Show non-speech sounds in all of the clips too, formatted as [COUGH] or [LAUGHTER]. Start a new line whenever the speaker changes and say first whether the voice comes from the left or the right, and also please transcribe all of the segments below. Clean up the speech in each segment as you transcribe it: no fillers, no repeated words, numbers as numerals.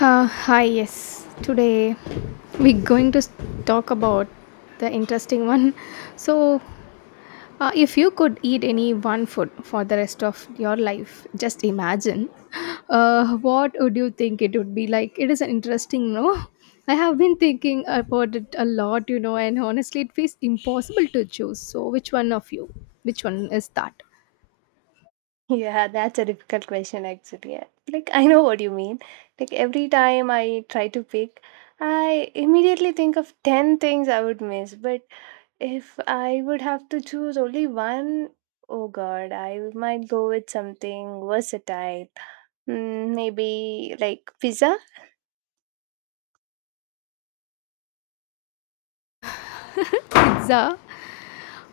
left: Hi, yes. Today we're going to talk about the interesting one. [LAUGHS] So, if you could eat any one food for the rest of your life, just imagine what would you think it would be like? It is an interesting, no? I have been thinking about it a lot, you know, and honestly, it feels impossible to choose. So, which one of you? Which one is that?
right: Yeah, that's a difficult question actually. Yeah. Like I know what you mean. Like every time I try to pick, I immediately think of 10 things I would miss, but if I would have to choose only one, oh god, I might go with something versatile. Maybe like pizza.
left: Pizza.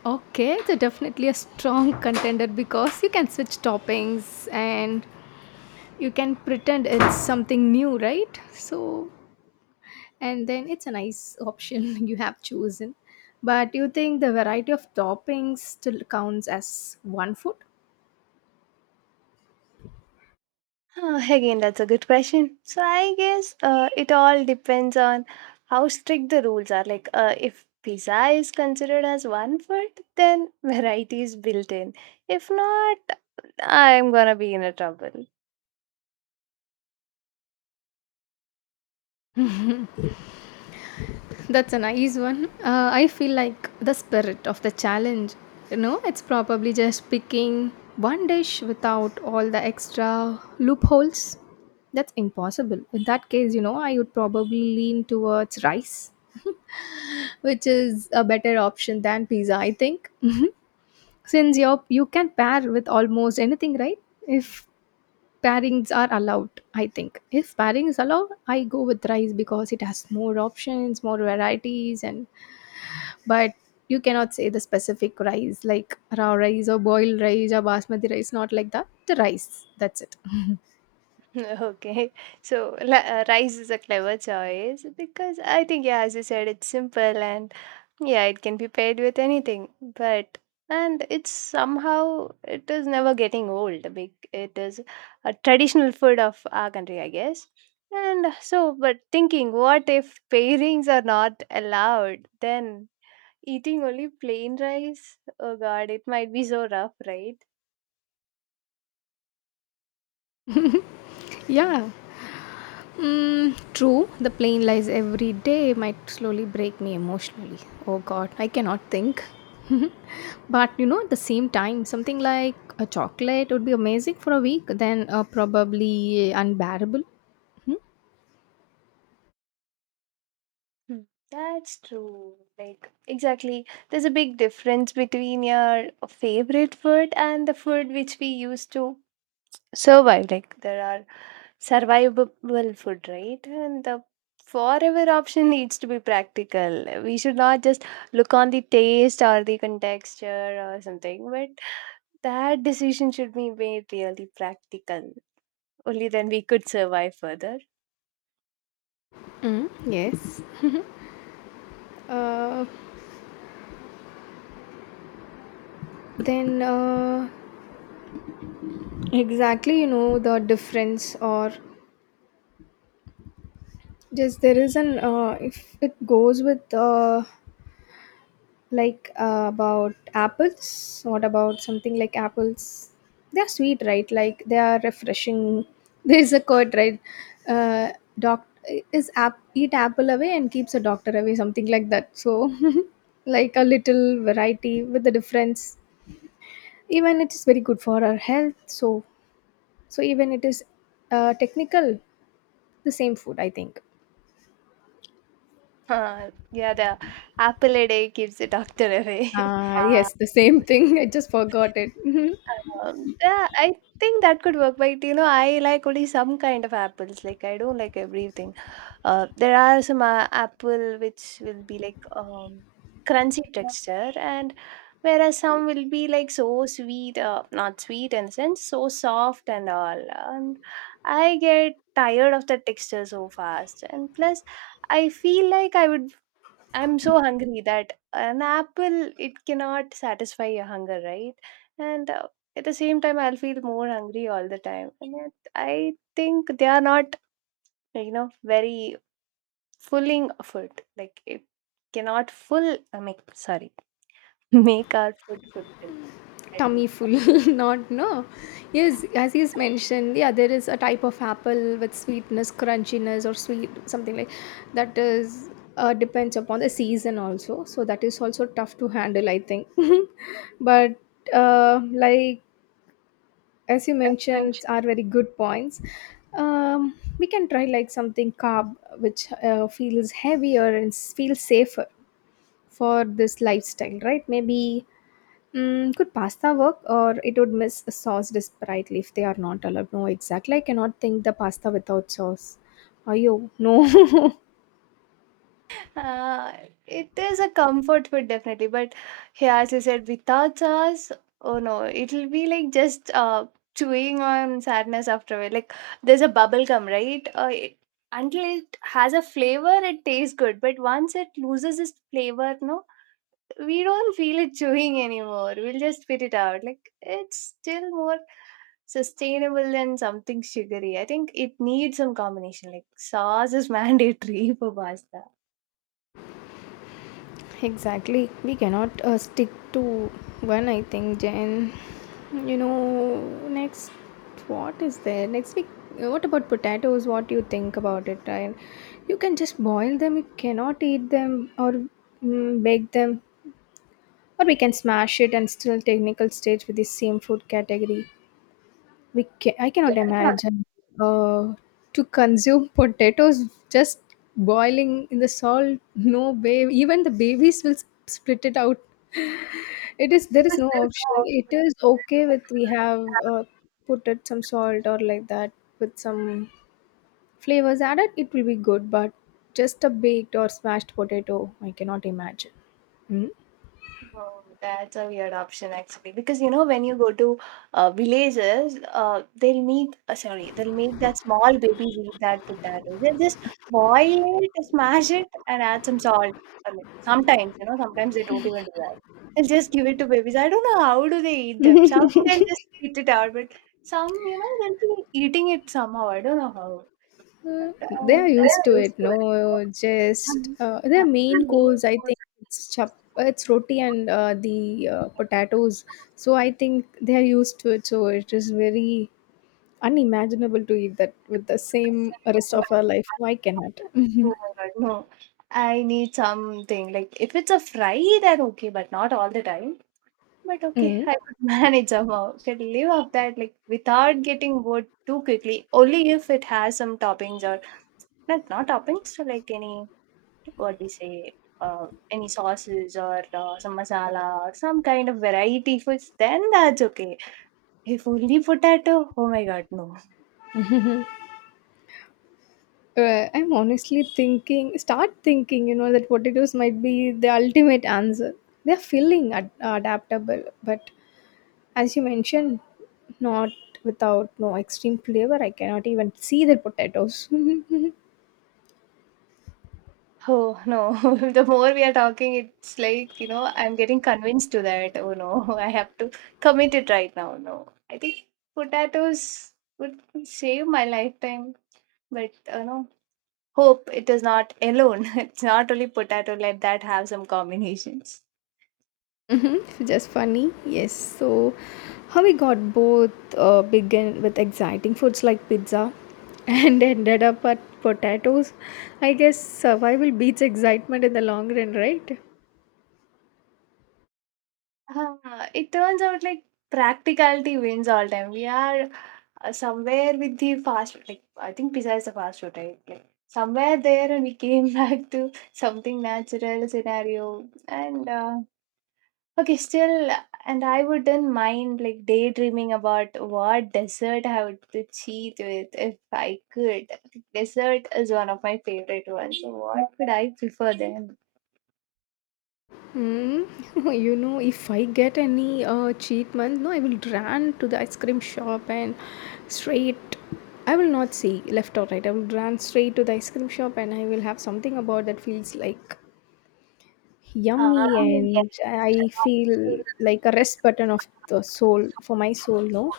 left: Okay, so definitely a strong contender because you can switch toppings, and you can pretend it's something new, right? So, and then it's a nice option [LAUGHS] you have chosen. But you think the variety of toppings still counts as one food?
right: Again, that's a good question. So I guess it all depends on how strict the rules are. Like, if pizza is considered as one food, then [LAUGHS] variety is built in. If not, I'm gonna be in a trouble.
left: That's a nice one. I feel like the spirit of the challenge, you know, it's probably just picking one dish without all the extra loopholes. That's impossible. In that case, you know, I would probably lean towards rice, which is a better option than pizza, I think. [LAUGHS] Since you can pair with almost anything, right? If pairings are allowed, I think. If pairing is allowed, I go with rice because it has more options, more varieties, and but you cannot say the specific rice, like raw rice or boiled rice or basmati rice, not like that. The rice, that's it. [LAUGHS]
right: [LAUGHS] Okay, so rice is a clever choice because I think, yeah, as you said, it's simple and yeah, it can be paired with anything, but and it's somehow it is never getting old. Big, it is a traditional food of our country, I guess. And so, but thinking, what if pairings are not allowed? Then eating only plain rice. Oh God, it might be so rough, right?
left: Yeah. Mm, true, the plane lies every day might slowly break me emotionally. Oh god, I cannot think. [LAUGHS] But you know, at the same time, something like a chocolate would be amazing for a week, then probably unbearable. Hmm?
right: Hmm. That's true. Like exactly, there's a big difference between your favorite food and the food which we used to survive. Like there are survivable food, right? And the forever option needs to be practical. We should not just look on the taste or the contexture or something, but that decision should be made really practical. Only then we could survive further. [LAUGHS]
left: Mm, yes. Uh, then, exactly, you know the difference, or just there is an if it goes with like about apples, what about something like apples? They're sweet, right? Like they are refreshing. [LAUGHS] There's a quote, right? uh Doc is app eat apple away and keeps a doctor away, something like that. So [LAUGHS] like a little variety with the difference, even it is very good for our health. So even it is technical the same food, I think.
right: Huh, yeah, the apple a day keeps the doctor away. [LAUGHS]
left: Ah, yes, the same thing. [LAUGHS] I just forgot it. [LAUGHS]
right: Yeah, I think that could work, but you know, I like only some kind of apples. Like I don't like everything. There are some apple which will be like crunchy texture, and whereas some will be like so sweet, not sweet in a sense, so soft and all. And I get tired of the texture so fast, and plus, I feel like I'm so hungry that an apple it cannot satisfy your hunger, right? And at the same time, I'll feel more hungry all the time. And yet, I think they are not, you know, very fulfilling food. Like it cannot full. I mean, sorry, [LAUGHS] make our food fulfill. I
left: Tummy
right: think.
left: full. [LAUGHS] Not, no, yes, as he's mentioned, yeah, there is a type of apple with sweetness, crunchiness, or sweet, something like that is depends upon the season also, so that is also tough to handle, I think. [LAUGHS] But like as you
right: That's an
left: mentioned are very good points. We can try like something carb, which feels heavier and feels safer for this lifestyle, right? Maybe. Mm, could pasta work, or it would miss a sauce desperately if they are not allowed? No, exactly. I cannot think the pasta without sauce. Are you? No.
right: Uh, it is a comfort food definitely, but yeah, as you said, without sauce, oh no, it'll be like just chewing on sadness after it. Like there's a bubble gum, right? Until it has a flavor, it tastes good, but once it loses its flavor, no, we don't feel it chewing anymore. We'll just spit it out. Like it's still more sustainable than something sugary. I think it needs some combination. Like sauce is [LAUGHS] mandatory for pasta.
left: [LAUGHS] Exactly. We cannot stick to one. I think, Jen. You know, next, what is there next week? What about potatoes? What do you think about it? I, you can just boil them. You cannot eat them, or bake them, or we can smash it and still technical stage with the same food category. We ca I cannot imagine, uh, to consume [LAUGHS] potatoes just boiling in the salt. No way. Even the babies will s spit it out. It is there is
right: Because
left: no
right: there's
left: option.
right: no
left: It
right: option.
left: is okay with we have, uh, put it some salt or like that with some flavors added, it will be good, but just a baked or smashed potato, I cannot imagine. Mm.
right: Oh, that's a weird option actually. Because you know, when you go to villages, they'll make sorry, they'll make that small babies eat that potatoes. They'll just boil it, smash it, and add some salt. I mean, sometimes you know, sometimes they don't even do that. They'll just give it to babies. I don't know how do they eat them. Some
left: [LAUGHS]
right: they'll just spit it out, but some you know they'll be eating it somehow. I don't know how.
left: Mm,
right: And,
left: they are used
right: they're
left: to
right: used
left: it.
right: to it.
left: No, just
right: Mhm.
left: their
right: For
left: main
right: me,
left: course. I think it's roti and the potatoes. So I think they are used to it. So it is very unimaginable to eat that with the same rest
right: Oh
left: of our life. Why cannot?
right: oh
left: Mhm.
right: my God, no. I need something like if it's a fry, then okay, but not all the time. But okay,
left: Mm.
right: I could [LAUGHS] manage somehow. Could live off that like without getting bored too quickly. Only if it has some toppings or not toppings, so like any what we say, any sauces or some masala or some kind of variety foods. Then that's okay. If only potato, oh my God, no.
left: I'm honestly thinking, start thinking, you know, that potatoes might be the ultimate answer. They're filling, adaptable, but as you mentioned, not without no extreme flavor. I cannot even see the potatoes. [LAUGHS]
right: Oh, no. [LAUGHS] The more we are talking, it's like, you know, I'm getting convinced to that. Oh, no, [LAUGHS] I have to commit it right now. No, I think potatoes would save my lifetime, but, you know, hope it is not alone. [LAUGHS] It's not only potato, let that have some combinations.
left: Mm-hmm. Just funny. Yes. So, how we got both began with exciting foods like pizza and [LAUGHS] ended up at potatoes. I guess survival beats excitement in the long run, right?
right: [LAUGHS] Ah, it turns out like practicality wins all time. We are somewhere with the fast, like I think pizza is the fast food, right? Like somewhere there, and we came [LAUGHS] back to something natural scenario. And okay, still, and I wouldn't mind like daydreaming about what dessert I would to cheat with if I could. Dessert is one of my favorite ones. So what could I prefer then? [LAUGHS]
left: Mm, [LAUGHS] you know, if I get any cheat month, no, I will run to the ice cream shop and straight. I will not see left or right. I will run straight to the ice cream shop and I will have something about that feels like
right: Ah,
left: yummy
right: yes,
left: and I feel like a rest button of the soul for my soul. No.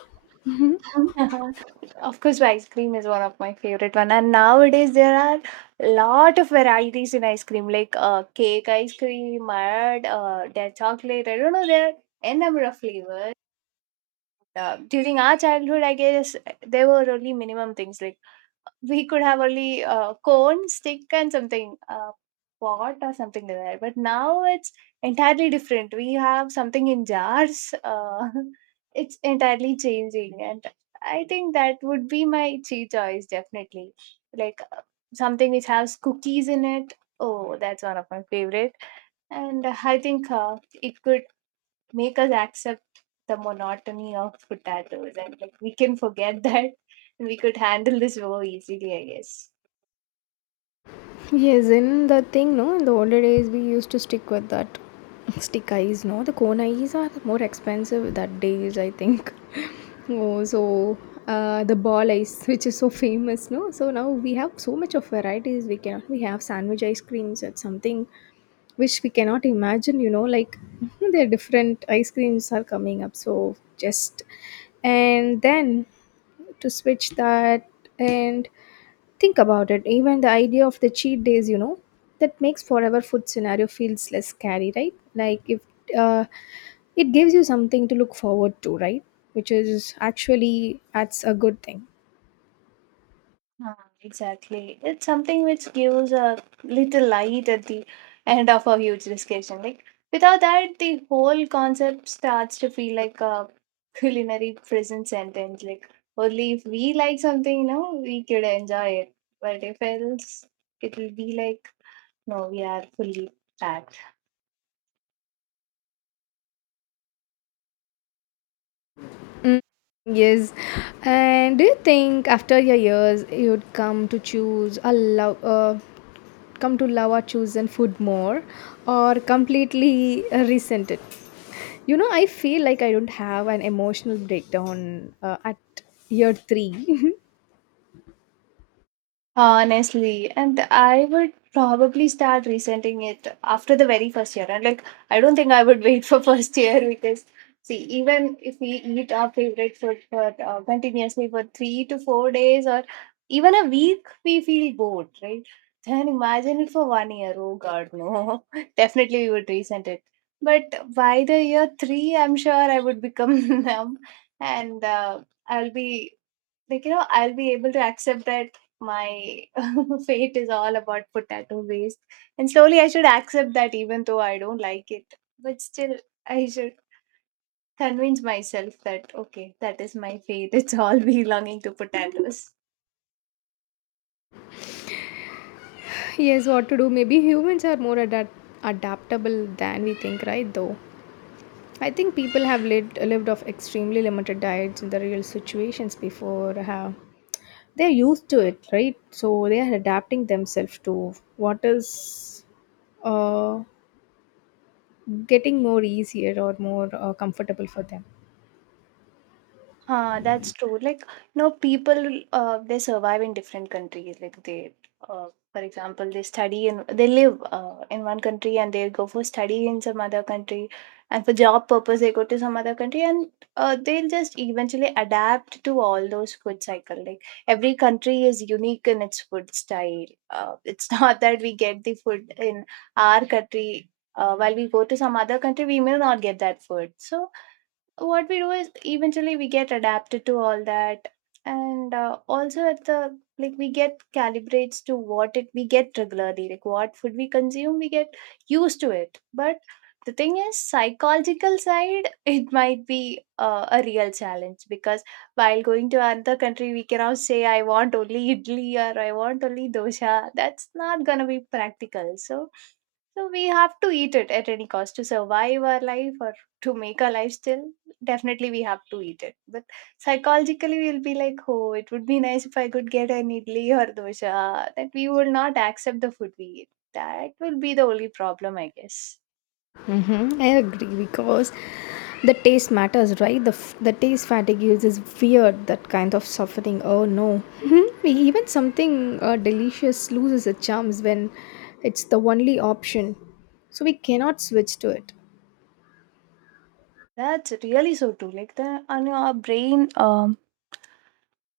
right: of course, ice cream is one of my favorite one, and nowadays there are lot of varieties in ice cream, like cake ice cream, mud, their chocolate. I don't know, there are n number of flavors. During our childhood, I guess there were only minimum things like we could have only cone, stick, and something pot or something like that. But now it's entirely different. We have something in jars. [LAUGHS] It's entirely changing, and I think that would be my tea choice definitely. Like something which has cookies in it. Oh, that's one of my favorite. And I think it could make us accept the monotony of potatoes and like we can forget [LAUGHS] that and we could handle this more easily, I guess.
left: Yes, in the thing, no, in the older days we used to stick with that [LAUGHS] stick eyes, no. The cone eyes are more expensive that days, I think. [LAUGHS] Oh, so the ball ice, [LAUGHS] which is so famous, no. So now we have so much of varieties. We have sandwich ice creams. It's something which we cannot imagine, you know. Like [LAUGHS] there are different ice creams are coming up. So just, and then, to switch that. And think about it, even the idea of the cheat days, you know, that makes forever food scenario feels less scary, right? Like if uh, it gives you something to look forward to, right? Which is actually that's a good thing.
right: Ah, exactly. It's something which gives a little light at the end of a huge discussion. Like without that, the whole concept starts to feel like a culinary prison sentence. Like only if we like something, you know, we could enjoy it. But if else, it will be like no, we are fully packed.
left: Mm, yes. And do you think after your years you'd come to choose a love? Come to love our chosen food more, or completely resent it? You know, I feel like I don't have an emotional breakdown at year 3.
right: Honestly, and I would probably start resenting it after the very first year. And like, I don't think I would [LAUGHS] wait for first year because, see, even if we eat our favorite food for continuously for 3 to 4 days or even a week, we feel bored, right? Then imagine it for one year. Oh God, no! [LAUGHS] Definitely, we would resent it. But by the year three, I'm sure I would become [LAUGHS] numb, and I'll be like you know I'll be able to accept that my [LAUGHS] fate is all about potato waste and slowly I should accept that even though I don't like it but still I should convince myself that okay that is my fate it's all [LAUGHS] belonging to potatoes.
left: [LAUGHS] Yes, what to do, maybe humans are more adaptable than we think, right? Though I think people have lived off extremely limited diets in the real situations before. They're used to it, right? So they are adapting themselves to what is uh, getting more easier or more comfortable for them.
right: Huh, that's true. Like, you know, people they survive in different countries. Like they, uh, for example, they study and they live in one country and they go for study in some other country, and for job purpose they go to some other country, and they'll just eventually adapt to all those food cycle. Like every country is unique in its food style. It's [LAUGHS] not that we get the food in our country. While we go to some other country, we may not get that food. So what we do is eventually we get adapted to all that and also at the like we get calibrates to what it we get regularly like what food we consume we get used to it but the thing is psychological side [LAUGHS] it might be a real challenge because while going to another country we cannot say I want only [LAUGHS] idli or I want only dosha that's not gonna be practical so so we have to eat it at any cost to survive our life or to make our life still. Definitely, we have to eat it. But psychologically, we'll be like, oh, it would be nice if I could get an idli or dosha. That we will not accept the food we eat. That will be the only problem, I guess.
left: Mm-hmm. I agree because the taste matters, right? The taste fatigue is weird, that kind of suffering. Oh no. Mm-hmm. Even something delicious loses its charms when it's the only option, so we cannot switch to it.
right: That's really so true. Like the on your brain,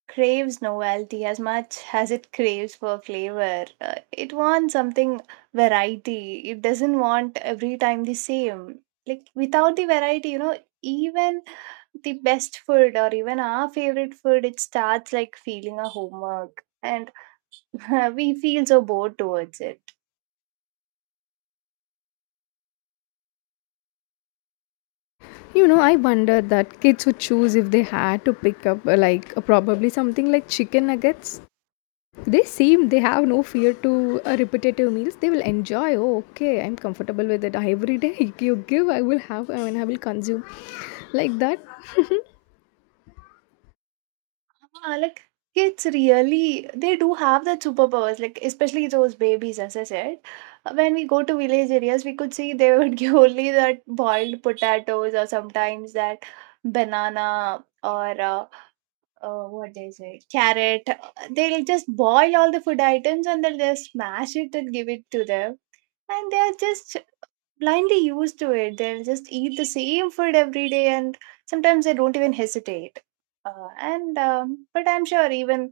right: craves novelty as much as it craves for flavor. It wants something variety. It doesn't want every time the same. Like without the variety, you know, even the best food or even our favorite food, it starts like feeling a homework, and [LAUGHS] we feel so bored towards it.
left: You know, I wonder that kids would choose if they had to pick up like probably something like chicken nuggets. They seem they have no fear to repetitive meals. They will enjoy. Oh, okay, I'm comfortable with it. Every day [LAUGHS] you give, I will have. I mean, I will consume like that.
right: Ah, like kids really they do have that superpowers like especially those babies as I said. When we go to village areas we could see they [LAUGHS] would give only that boiled potatoes or sometimes that banana or what they say carrot. They'll just boil all the food items and they'll just smash it and give it to them and they're just blindly used to it they'll just eat the same food every day and sometimes they don't even hesitate and but I'm sure even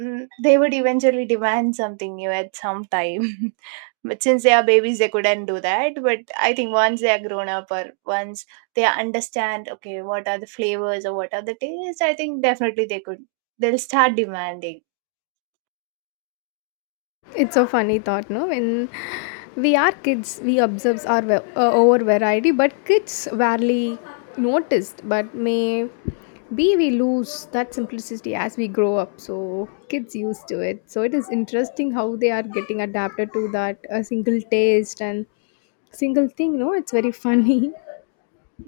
right: They would eventually demand something new at some time. [LAUGHS] But since they are babies, they couldn't do that. But I think once they are grown up or once they understand, okay, what are the flavors or what are the tastes, I think definitely they could. They'll start demanding.
left: It's a funny thought, no? When we are kids, we observe our over variety, but kids rarely noticed. But may be we lose that simplicity as we grow up. So kids used to it. So it is interesting how they are getting adapted to that a single taste and single thing. No, it's very [LAUGHS] funny.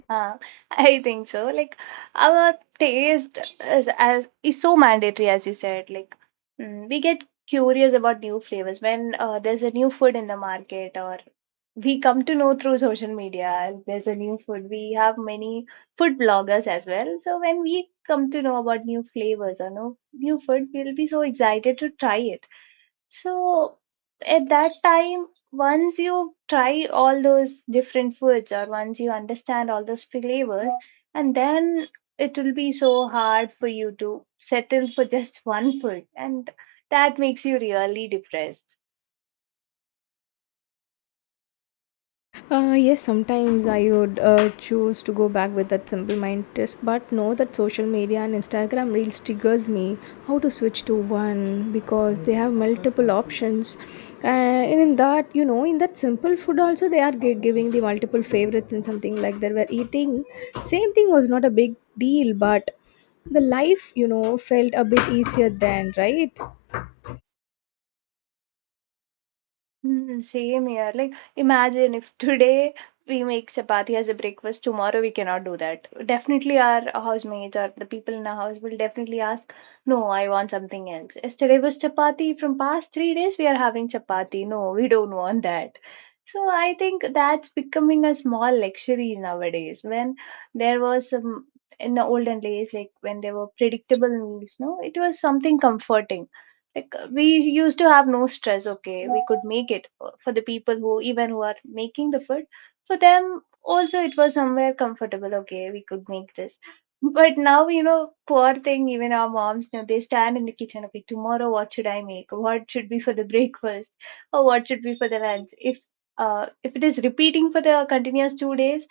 right: Uh, I think so. Like our taste is as is so mandatory as you said. Like we get curious about new flavors when there's a new food in the market, or we come to know through social media. There's a new food. We have many food bloggers as well. So when we come to know about new flavors or no new food, we'll be so excited to try it. So at that time, once you try all those different foods or once you understand all those flavors, and then it will be so hard for you to settle for just [LAUGHS] one food, and that makes you really depressed.
left: Yes, sometimes I would choose to go back with that simple mind test, but know that social media and Instagram reels triggers me how to switch to one because they have multiple options. And in that, you know, in that simple food also they are giving the multiple favorites and something like that. Where eating, same thing was not a big deal, but the life, you know, felt a bit easier then, right?
right: Mm, same here. Like, imagine if today we make chapati as a breakfast, tomorrow we cannot do that. Definitely, our housemates or the people in our house will definitely ask, "No, I want something else. Yesterday was chapati. From past 3 days, we are having chapati. No, we don't want that." So, I think that's becoming a small luxury nowadays. When there was some in the olden days, like when there were predictable meals, no, it was something comforting. Like we used to have no stress. Okay, we could make it for the people who even who are making the food for them. Also, it was somewhere comfortable. Okay, we could make this. But now, poor thing, even our moms, they stand in the kitchen. Okay, tomorrow what should I make? What should be for the [LAUGHS] breakfast or what should be for the lunch if it is repeating for the continuous 2 days,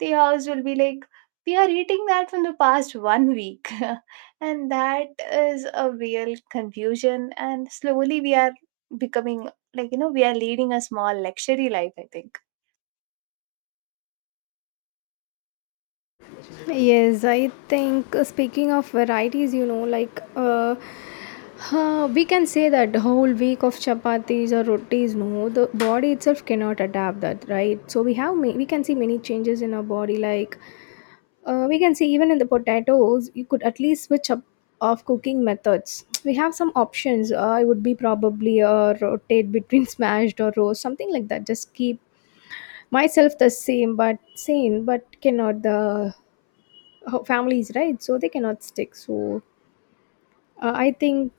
right: the house will be like we are eating that from the past one week. [LAUGHS] And that is a real confusion, and slowly we are becoming, like, we are leading a small luxury life, I think.
left: Yes, I think speaking of varieties, you know, we can say that the whole week of chapatis or rotis, no, the body itself cannot adapt that, right? So we have we can see many changes in our body, like we can see even in the potatoes, you could at least switch up of cooking methods. We have some options. It would be probably rotate between [LAUGHS] smashed or roast, something like that. Just keep myself the same but sane, but cannot the families, right? So they cannot stick. So I think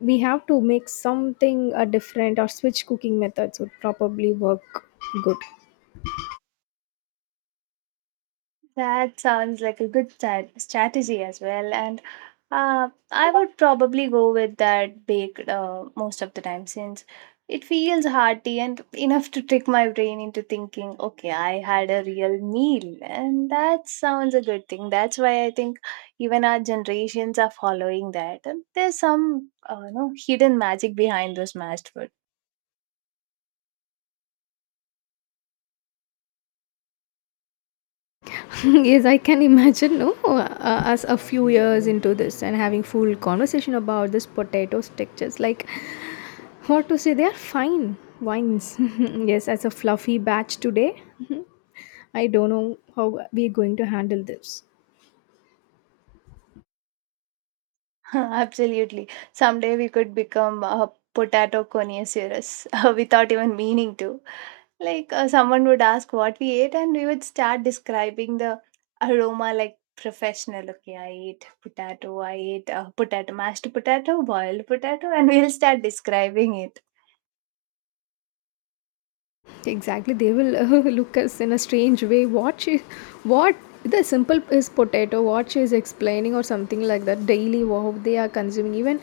left: we have to make something different, or switch cooking methods would probably work good.
right: That sounds like a good strategy as well. And I would probably go with that baked most of the time, since it feels hearty and enough to trick my brain into thinking, okay, I had a real meal. And that sounds a good thing. That's why I think even our generations are following that. And there's some hidden magic behind those mashed food.
left: [LAUGHS] Yes, I can imagine, no. As a few years into this and having full conversation about this potato textures, like what to say, they are fine wines. [LAUGHS] Yes, as a fluffy batch today. [LAUGHS] I don't know how we're going to handle this.
right: [LAUGHS] Absolutely. Someday we could become a potato connoisseurs [LAUGHS] without even meaning to. Like someone would ask what we ate, and we would start describing the aroma like professional. Okay, I ate potato. I ate potato, mashed potato, boiled potato, and we'll start describing it.
left: Exactly, they will [LAUGHS] look us in a strange way. What she, what, the simple is potato. What she is explaining or something like that daily. Wow, they are consuming even.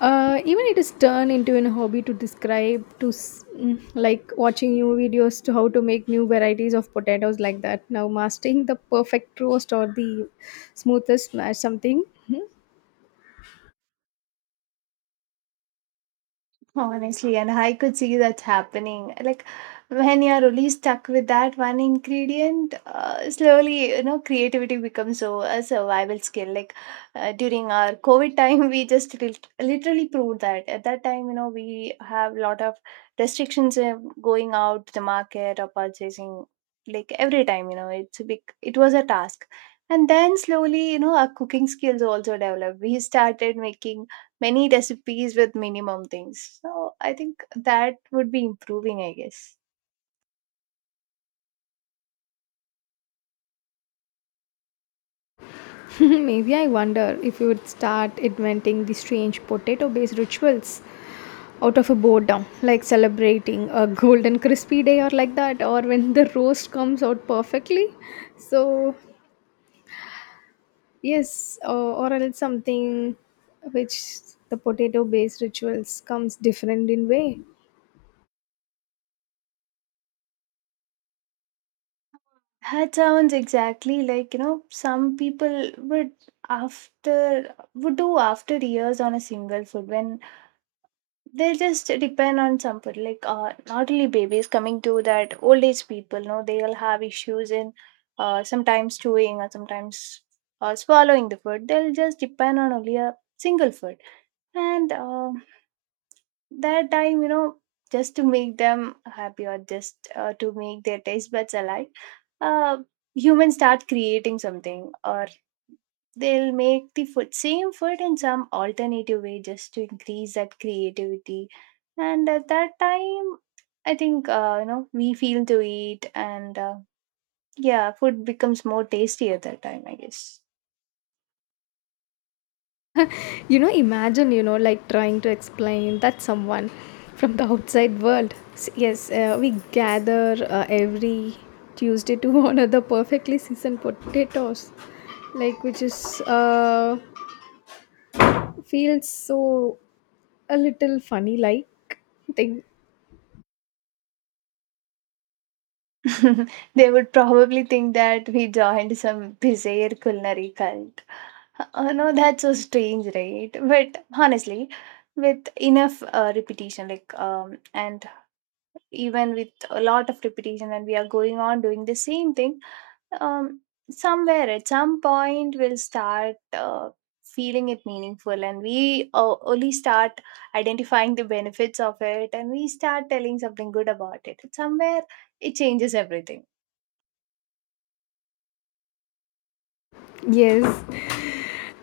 left: Even it is turned into a hobby to describe to like watching new videos to how to make new varieties of potatoes like that, now mastering the perfect roast or the smoothest mash, something. [LAUGHS]
right: Honestly, and I could see that happening. Like when you're only stuck with that one ingredient, slowly, creativity becomes so a survival skill. Like during our COVID time, we just literally proved that. At that time, we have a lot of restrictions going out to the market or purchasing. Like every time, it's a big. It was a task, and then slowly, our cooking skills also developed. We started making many recipes with minimum things. So I think that would be improving, I guess.
left: Maybe I wonder if you would start inventing the strange potato based rituals out of a boredom, like celebrating a golden crispy day or like that, or when the roast comes out perfectly. So, yes, or else something which the potato based rituals comes different in way.
right: That sounds exactly like, some people would after would do after years on a single food when they just depend on somebody. Like not only babies coming to that old age people, no, they'll have issues in sometimes chewing or sometimes swallowing the food. They'll just depend on only a single food. And that time just to make them happy or just to make their taste buds alive, uh, humans start creating something, or they'll make the food same food in some alternative way just to increase that creativity. And at that time, I think we feel to eat. And yeah, food becomes more tasty at that time, I guess.
left: [LAUGHS] You know, imagine, you know, like trying to explain that someone from the outside world. Yes, we gather every Tuesday to [LAUGHS] honor the perfectly seasoned potatoes, like which is. Feels so a little funny like thing.
right: [LAUGHS] They would probably think that we joined some bizarre culinary cult. Oh no, that's so strange, right? But honestly, with enough repetition, like and even with a lot of repetition, and we are going on doing the same thing, um, somewhere at some point we'll start feeling it meaningful, and we only start identifying the benefits of it, and we start telling something good about it. Somewhere it changes everything.
left: Yes,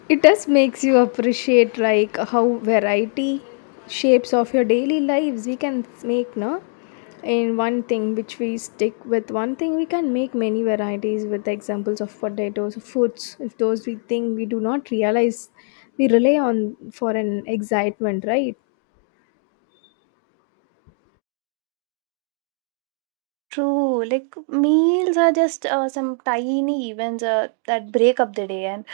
left: it does makes you appreciate like how variety shapes of your daily lives. We can make, no, in one thing, which we stick with one thing, we can make many varieties with examples of potatoes, fruits, if those we think we do not realize we rely on for an excitement, right?
right: True, like meals are just some tiny events that break up the day, and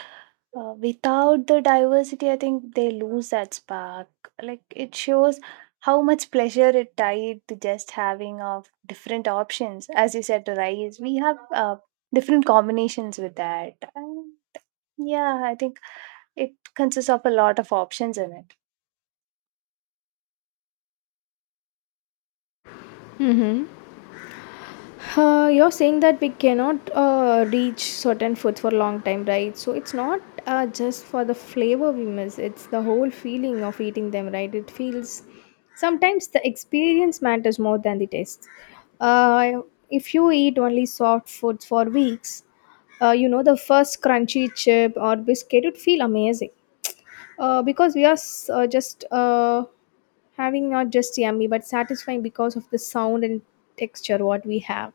right: without the diversity, I think they lose that spark. Like, it shows how much pleasure it tied to just having of different options. As you said, rice, we have different combinations with that. Yeah, I think it consists of a lot of options in it.
left: You're saying that we cannot reach certain food for a long time, right? So it's not just for the flavor we miss; it's the whole feeling of eating them, right? It feels sometimes the experience matters more than the taste. Uh, if you eat only soft foods for weeks, you know the first crunchy chip or biscuit would feel amazing, because we are just having not just yummy but satisfying because of the sound and texture what we have.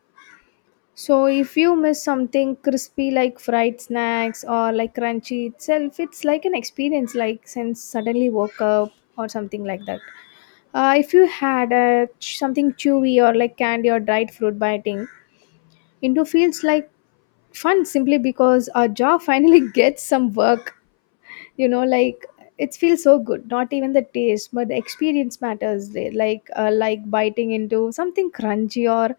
left: So if you miss something crispy like fried snacks or like crunchy itself, it's like an experience like since suddenly woke up or something like that. If you had a something chewy or like candy or dried fruit biting into feels like fun simply because our jaw finally [LAUGHS] gets some work. You know, like it feels so good. Not even the taste, but the experience matters there. Like biting into something crunchy, or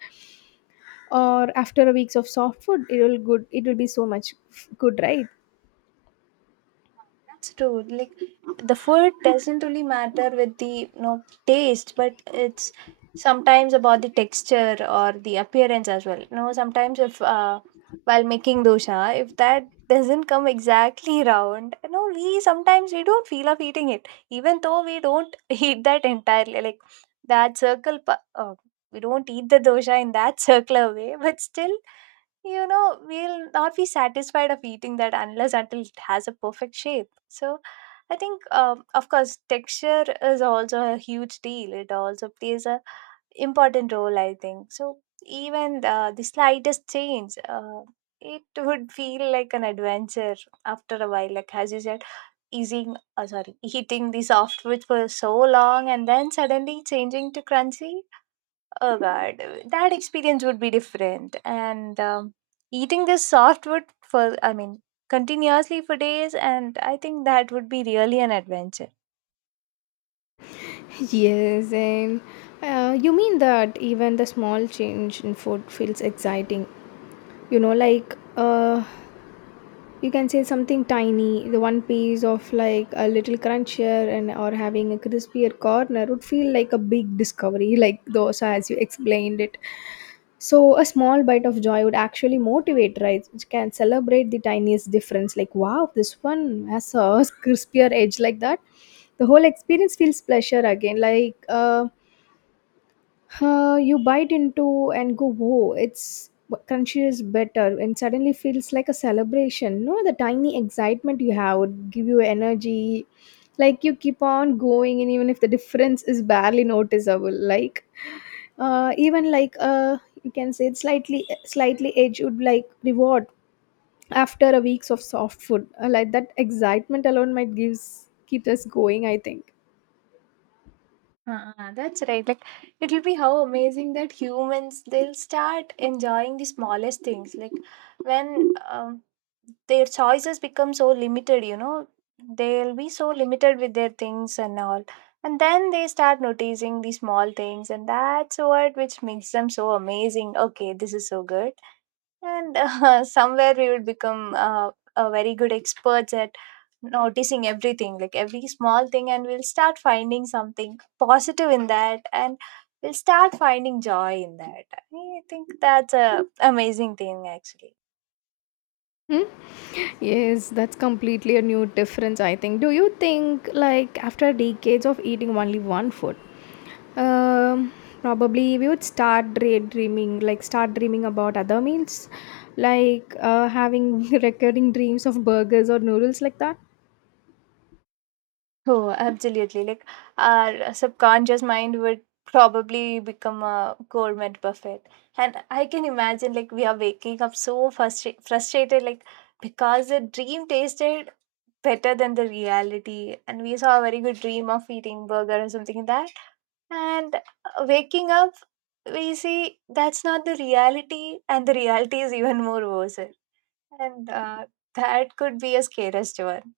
left: or after a weeks of soft food it will good, it will be so much good, right?
right: That's true. Like, the food doesn't really matter with the taste, but it's sometimes about the texture or the appearance as well. You know, sometimes if while making dosha, if that doesn't come exactly round, you know, we sometimes we don't feel of eating it, even though we don't [LAUGHS] eat that entirely. Like that circle, we don't eat the dosha in that [LAUGHS] circular way, but still we'll not be satisfied of eating that unless until it has a perfect shape. So I think of course texture is also a huge deal. It also plays a important role, I think so. Even the slightest change, it would feel like an adventure after a while. Like, as you said, easing, sorry, [LAUGHS] eating the soft which for so long and then suddenly changing to crunchy. Oh God, that experience would be different. And eating this softwood for, I mean, continuously for days, and I think that would be really an adventure.
left: Yes, and you mean that even the small change in food feels exciting. You know, like you can say something tiny, the one piece of like a little crunchier and or having a crispier corner would feel like a big discovery [LAUGHS] like those as you explained it. So a small bite of joy would actually motivate, right? Which can celebrate the tiniest difference like, wow, this one has a [LAUGHS] crispier edge, like that. The whole experience feels pleasure again, like you bite into and go whoa, it's crunchy is better, and suddenly feels like a celebration, no. The tiny excitement you have would give you energy, like you keep on going. And even if the difference is barely noticeable, like even like you can say it's slightly edge would like reward after a weeks of soft food. Like that excitement alone might gives keep us going, I think.
right: Ah, that's right. Like, it'll be how amazing that humans they'll start enjoying the smallest things. Like when their choices become so limited, they'll be so limited with their things and all. And then they start noticing the small things, and that's what which makes them so amazing. Okay, this is so good. And [LAUGHS] somewhere we would become a very good experts at noticing everything, like every small thing, and we'll start finding something positive in that, and we'll start finding joy in that. I think that's a amazing thing actually.
left: Hmm? Yes, that's completely a new difference, I think. Do you think, like, after decades of eating only one food, um, probably we would start daydreaming, like, start dreaming about other meals, like having [LAUGHS] recurring dreams of burgers or noodles, like that?
right: Oh, absolutely. Like our subconscious mind would probably become a gourmet buffet, and I can imagine like we are waking up so frustrated, like because the dream tasted better than the reality, and we saw a very good dream of eating burger or something like that. And waking up, we see that's not the reality, and the reality is even more worse. And that could be a scariest one.